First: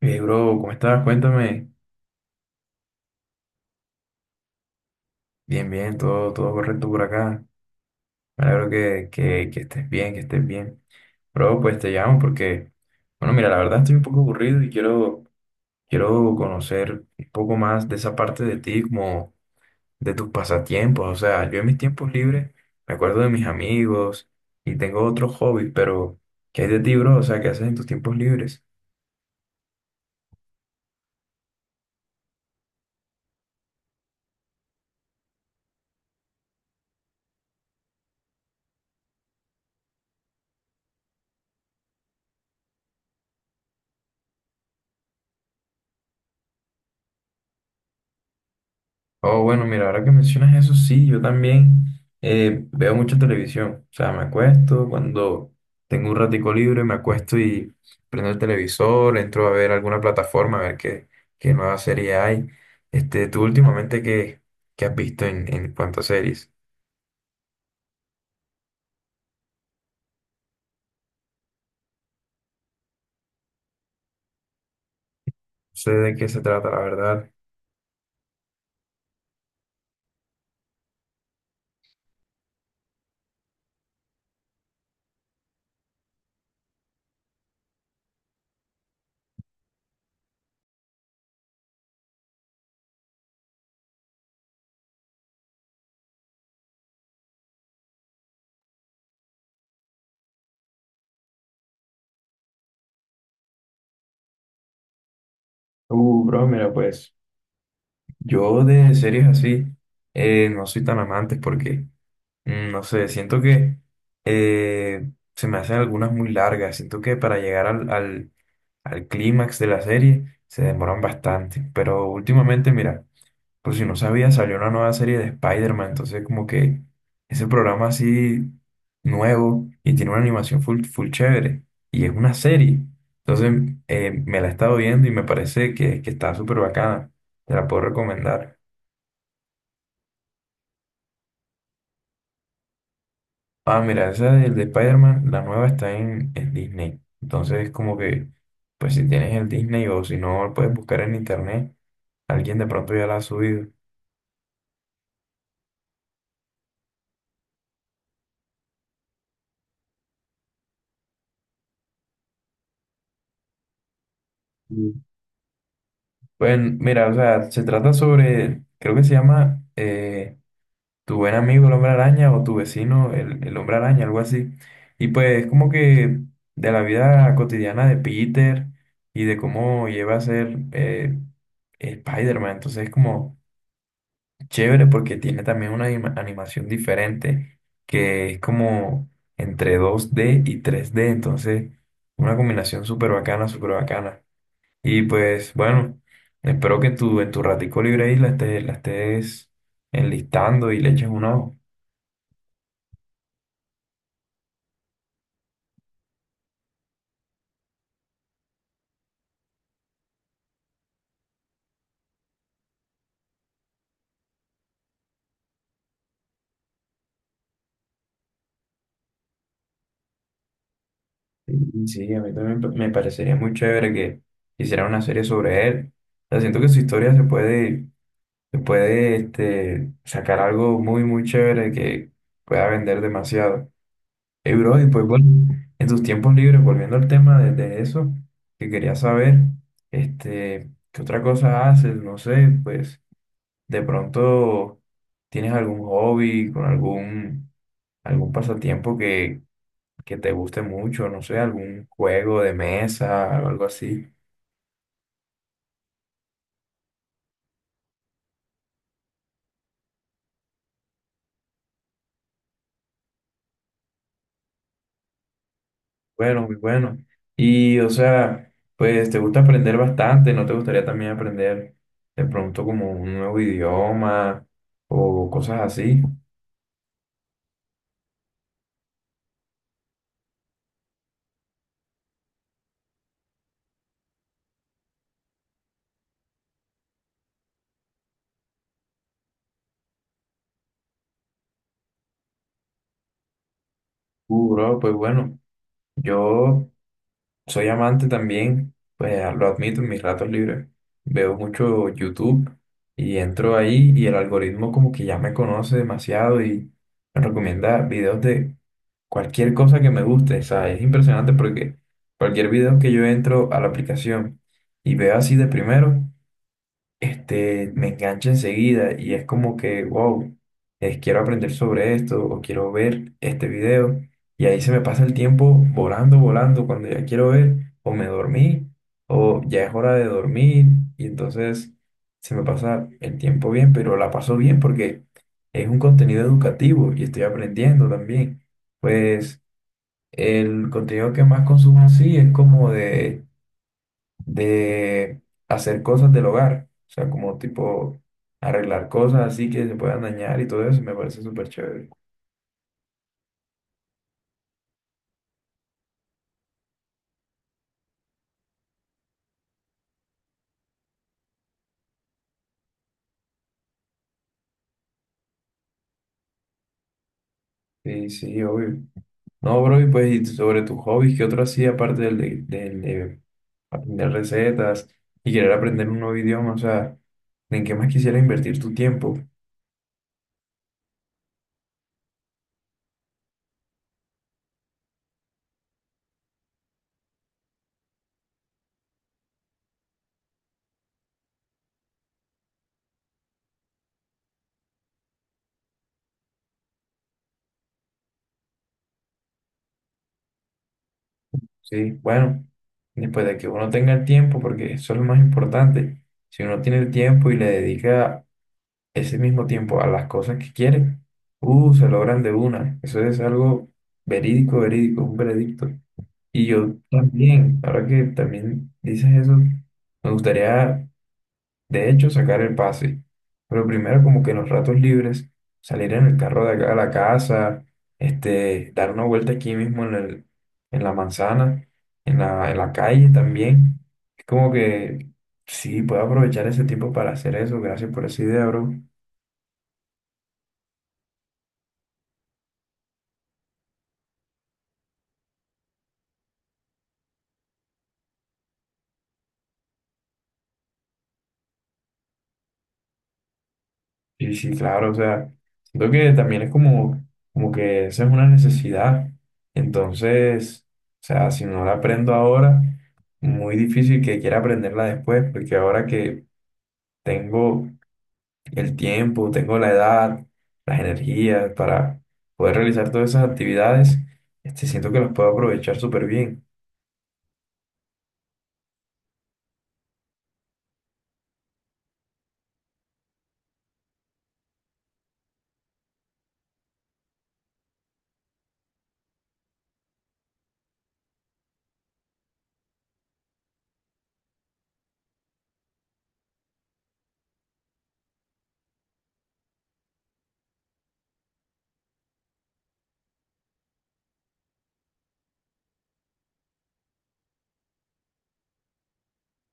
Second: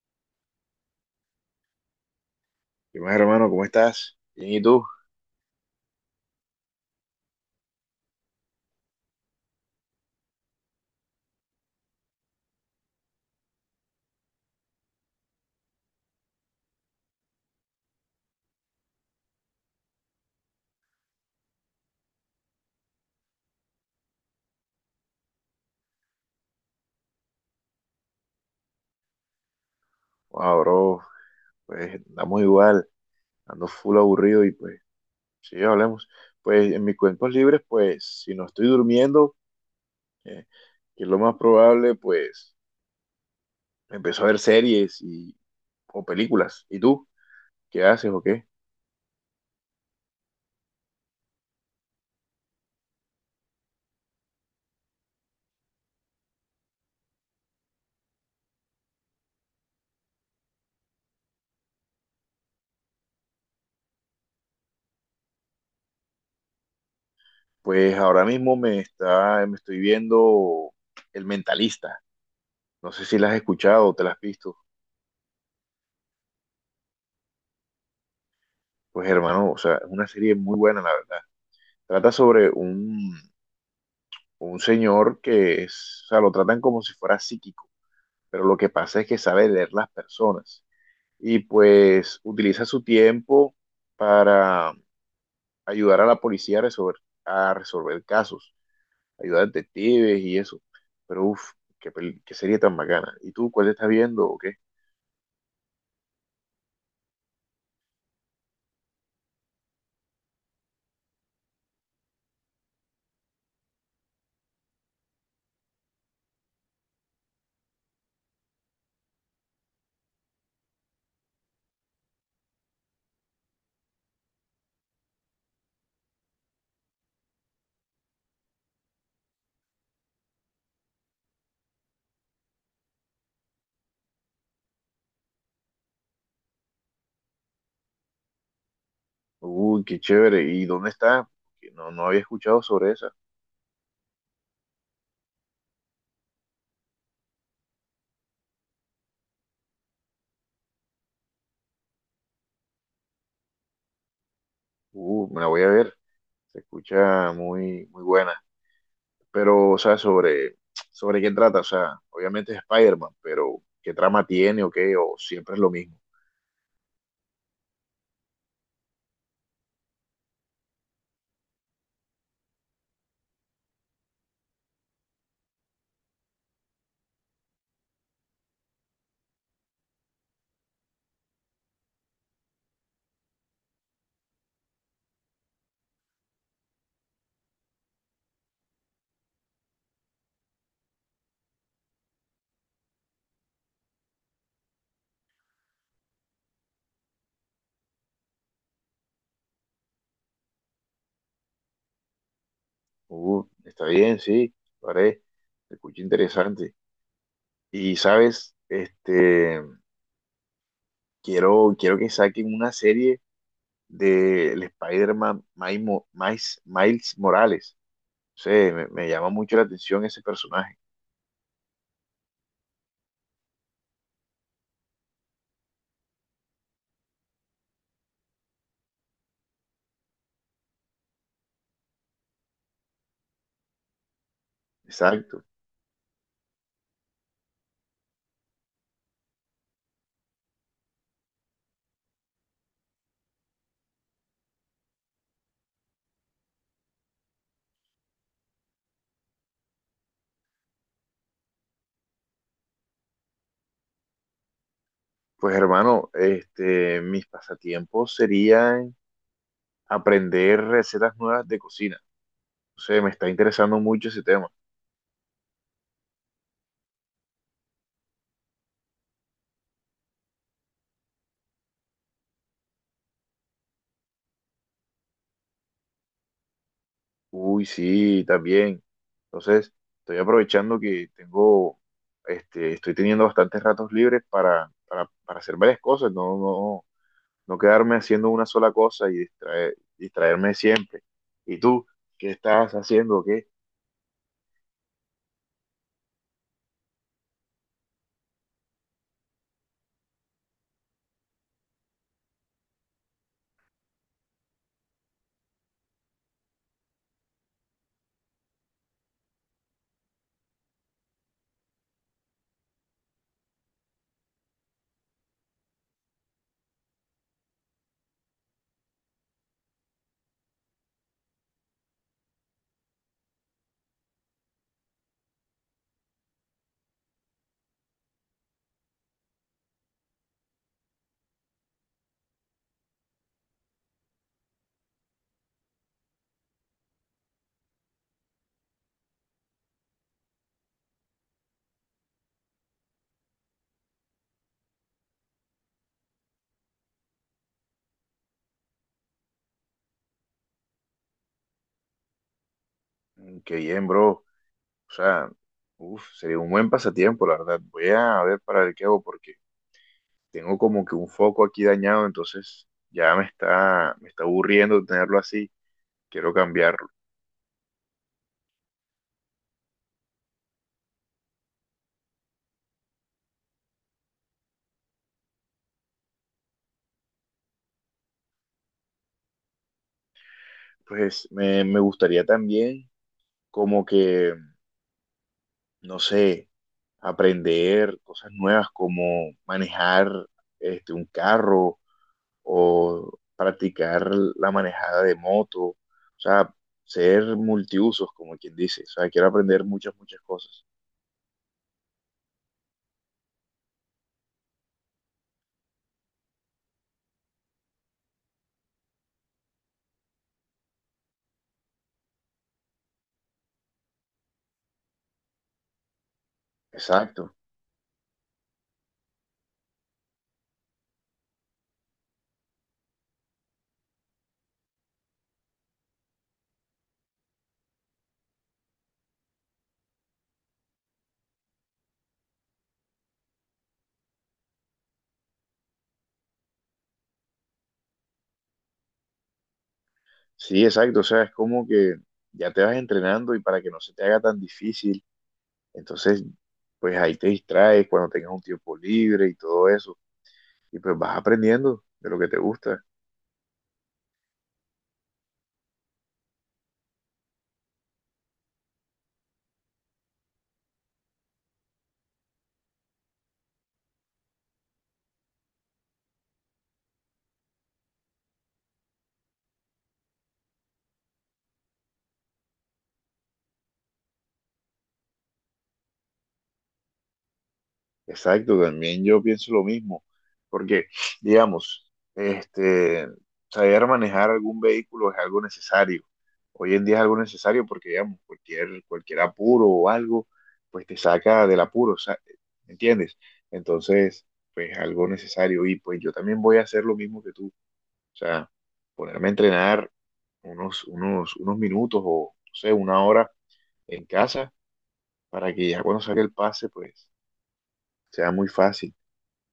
Hey, bro, ¿cómo estás? Cuéntame. Y más, hermano, ¿cómo estás? Bien, ¿y tú? Bien, bien, todo correcto por acá. Me alegro que estés bien, que estés bien. Bro, pues te llamo porque, bueno, mira, la verdad estoy un poco aburrido y quiero conocer un poco más de esa parte de ti, como de tus pasatiempos. O sea, yo en mis tiempos libres me acuerdo de mis amigos y tengo otros hobbies, pero ¿qué hay de ti, bro? O sea, ¿qué haces en tus tiempos libres? Wow, bro, pues andamos igual, ando full aburrido y pues, sí, hablemos. Pues en mis cuentos libres, pues, si no estoy durmiendo, eh, que es lo más probable, pues, empiezo a ver series y, o películas. ¿Y tú? ¿Qué haces o qué? Oh, bueno, mira, ahora que mencionas eso, sí, yo también veo mucha televisión. O sea, me acuesto cuando tengo un ratico libre, me acuesto y prendo el televisor, entro a ver alguna plataforma, a ver qué nueva serie hay. Este, tú últimamente, ¿ qué has visto en cuanto a series? Pues ahora mismo me estoy viendo El Mentalista. No sé si la has escuchado o te la has visto. No sé de qué se trata, la verdad. Pues hermano, o sea, es una serie muy buena, la verdad. Trata sobre un señor que es, o sea, lo tratan como si fuera psíquico, pero lo que pasa es que sabe leer las personas y pues utiliza su tiempo para ayudar a la policía a resolver casos, ayudar a detectives y eso. Pero uff, qué serie tan bacana. ¿Y tú cuál estás viendo o qué? Bro, mira, pues yo de series así no soy tan amante porque no sé, siento que se me hacen algunas muy largas. Siento que para llegar al clímax de la serie se demoran bastante. Pero últimamente, mira, por si no sabía, salió una nueva serie de Spider-Man. Entonces, como que ese programa así nuevo y tiene una animación full chévere. Y es una serie. Entonces, me la he estado viendo y me parece que está súper bacana. Te la puedo recomendar. Uy, qué chévere. ¿Y dónde está? Porque no, no había escuchado sobre esa. Ah, mira, esa del de Spider-Man, la nueva está en Disney. Entonces, como que, pues si tienes el Disney o si no, puedes buscar en internet. Alguien de pronto ya la ha subido. Me la voy a ver. Se escucha muy, muy buena. Pero, o sea, sobre qué trata, o sea, obviamente es Spider-Man, pero ¿qué trama tiene o qué? Mm. ¿O siempre es lo mismo? Pues mira, o sea, se trata sobre, creo que se llama Tu buen amigo el hombre araña o Tu vecino el hombre araña, algo así. Y pues como que de la vida cotidiana de Peter y de cómo lleva a ser Spider-Man. Entonces, como chévere porque tiene también una animación diferente que es como entre dos d y tres d entonces una combinación súper bacana, súper bacana. Y pues bueno, espero que tú en tu ratico libre ahí la estés enlistando y le eches un ojo. Está bien, sí, lo haré. Se escucha interesante. Y, ¿sabes? Este, quiero que saquen una serie del Spider-Man Miles Morales. No sé, me llama mucho la atención ese personaje. Sí, sí, a mí también me parecería muy chévere que hicieran una serie sobre él. O sea, siento que su historia se puede este, sacar algo muy, muy chévere que pueda vender demasiado. Bro, y pues bueno, Exacto. en tus tiempos libres, volviendo al tema de eso, que quería saber, este, ¿qué otra cosa haces? No sé, pues de pronto tienes algún hobby, con algún pasatiempo que te guste mucho, no sé, algún juego de mesa o algo así. Pues hermano, este, mis pasatiempos serían aprender recetas nuevas de cocina. No sé, me está interesando mucho ese tema. Bueno, muy bueno. Y o sea, pues te gusta aprender bastante, ¿no te gustaría también aprender de pronto como un nuevo idioma o cosas así? Uy, sí, también. Entonces, estoy aprovechando que tengo, este, estoy teniendo bastantes ratos libres para hacer varias cosas, no quedarme haciendo una sola cosa y distraerme siempre. ¿Y tú, qué estás haciendo? ¿Qué? Bro, pues bueno, yo soy amante también, pues ah, lo admito, en mis ratos libres veo mucho YouTube y entro ahí y el algoritmo como que ya me conoce demasiado y me recomienda videos de cualquier cosa que me guste, o sea, es impresionante porque cualquier video que yo entro a la aplicación y veo así de primero, este, me engancha enseguida y es como que, wow, quiero aprender sobre esto o quiero ver este video y ahí se me pasa el tiempo volando, volando cuando ya quiero ver o me dormí o ya es hora de dormir y entonces se me pasa el tiempo bien, pero la paso bien porque es un contenido educativo y estoy aprendiendo también. Pues el contenido que más consumo sí es como de hacer cosas del hogar, o sea, como tipo arreglar cosas así que se puedan dañar y todo eso, me parece súper chévere. Mm, qué bien, bro. O sea, uf, sería un buen pasatiempo, la verdad. Voy a ver para ver qué hago porque tengo como que un foco aquí dañado, entonces ya me está aburriendo tenerlo así. Quiero cambiarlo. Sí, sí, obvio. No, bro, y pues y sobre tus hobbies, ¿qué otro hacía aparte del de aprender recetas y querer aprender un nuevo idioma? O sea, ¿en qué más quisiera invertir tu tiempo? Pues me gustaría también como que, no sé, aprender cosas nuevas como manejar este, un carro o practicar la manejada de moto, o sea, ser multiusos, como quien dice, o sea, quiero aprender muchas, muchas cosas. Sí, bueno, después de que uno tenga el tiempo, porque eso es lo más importante. Si uno tiene el tiempo y le dedica ese mismo tiempo a las cosas que quieren. Se logran de una. Eso es algo verídico, un veredicto. Y yo Exacto, también, ahora que también dices eso, me gustaría, de hecho, sacar el pase. Pero primero, como que en los ratos libres, salir en el carro de acá a la casa, este, dar una vuelta aquí mismo en la manzana, en la calle también. Es como que sí, puedo aprovechar ese tiempo para hacer eso. Gracias por esa idea, bro. sí, exacto, o sea, es como que ya te vas entrenando y para que no se te haga tan difícil, entonces, pues ahí te distraes cuando tengas un tiempo libre y todo eso. Y pues vas aprendiendo de lo que te gusta. Sí, sí, claro, o sea, siento que también es como, como que esa es una necesidad. Entonces, o sea, si no la aprendo ahora, muy difícil que quiera aprenderla después, porque ahora que tengo el tiempo, tengo la edad, las energías para poder realizar todas esas actividades, este, siento que las puedo aprovechar súper bien. Exacto, también yo pienso lo mismo, porque, digamos, este, saber manejar algún vehículo es algo necesario. Hoy en día es algo necesario porque, digamos, cualquier apuro o algo, pues te saca del apuro, ¿entiendes? Entonces, pues algo necesario. Y pues yo también voy a hacer lo mismo que tú. O sea, ponerme a entrenar unos minutos o, no sé, una hora en casa para que ya cuando saque el pase, pues sea muy fácil.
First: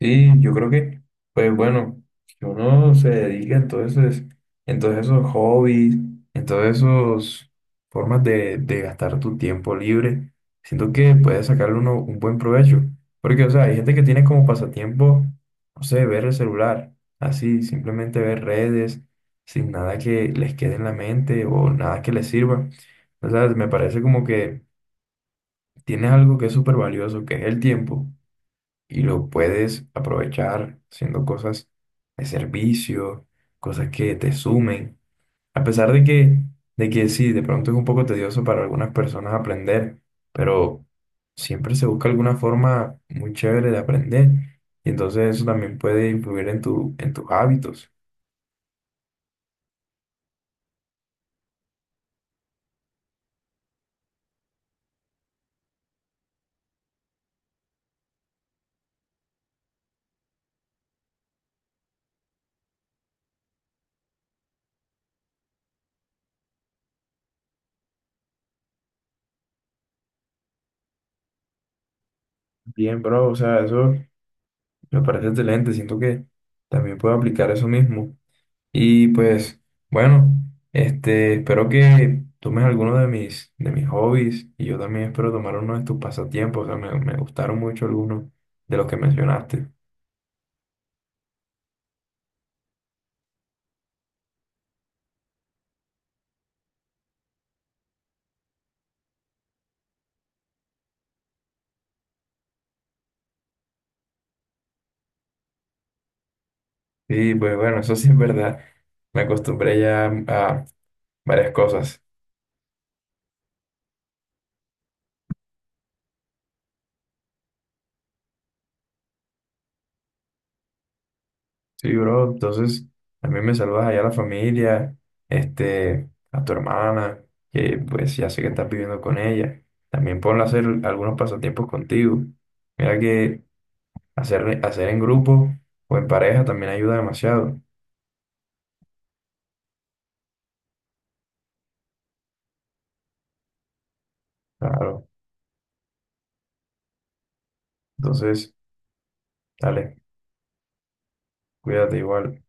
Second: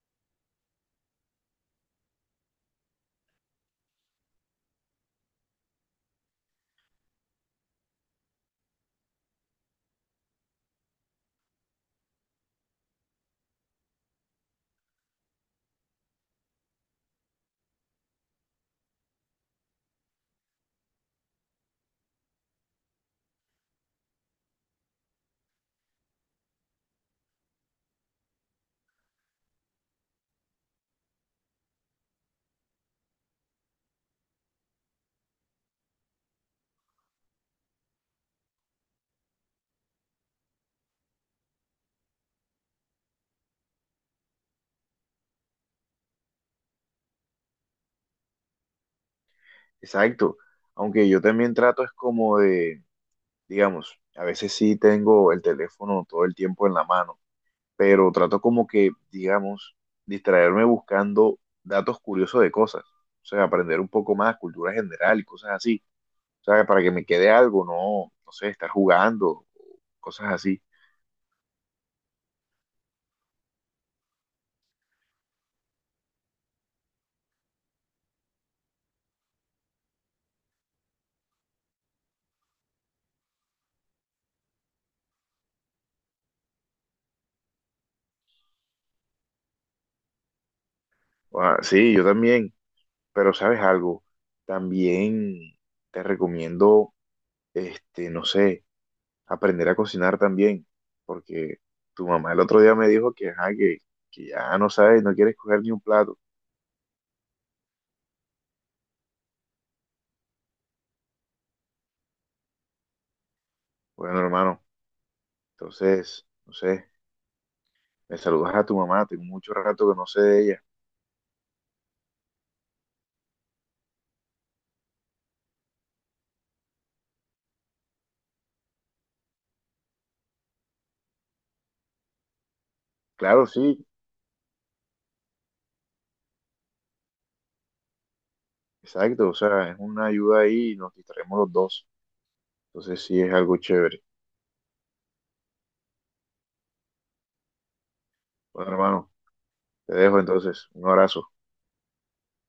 Sí, yo creo que, pues bueno, que uno se dedica entonces, en todos esos hobbies, en todas esas formas de gastar tu tiempo libre, siento que puede sacarle uno un buen provecho. Porque, o sea, hay gente que tiene como pasatiempo, no sé, ver el celular, así, simplemente ver redes, sin nada que les quede en la mente o nada que les sirva. O sea, me parece como que tienes algo que es súper valioso, que es el tiempo y lo puedes aprovechar haciendo cosas de servicio, cosas que te sumen. A pesar de que sí, de pronto es un poco tedioso para algunas personas aprender, pero siempre se busca alguna forma muy chévere de aprender. Y entonces eso también puede influir en en tus hábitos. Exacto. Aunque yo también trato es como de, digamos, a veces sí tengo el teléfono todo el tiempo en la mano, pero trato como que, digamos, distraerme buscando datos curiosos de cosas. O sea, aprender un poco más, cultura general y cosas así. O sea, para que me quede algo, no, no sé, estar jugando, cosas así. Bien, bro, o sea, eso me parece excelente. Siento que también puedo aplicar eso mismo. Y pues, bueno, este, espero que tomes alguno de mis hobbies y yo también espero tomar uno de tus pasatiempos. O sea, me gustaron mucho algunos de los que mencionaste. Ah, sí, yo también, pero ¿sabes algo? También te recomiendo, este, no sé, aprender a cocinar también, porque tu mamá el otro día me dijo que, ajá, que ya no sabes, no quieres coger ni un plato. Sí, pues bueno, eso sí es verdad. Me acostumbré ya a varias cosas. Bueno, hermano, entonces, no sé, me saludas a tu mamá, tengo mucho rato que no sé de ella. Sí, bro, entonces también me saludas allá a la familia, este, a tu hermana, que pues ya sé que estás viviendo con ella. También ponla a hacer algunos pasatiempos contigo. Mira que Claro, sí, hacer en grupo o en pareja también ayuda demasiado. exacto, o sea, es una ayuda ahí y nos distraemos los dos. Entonces sí es algo chévere. Claro. Entonces, Bueno, hermano, te dale, dejo entonces, un abrazo. cuídate igual.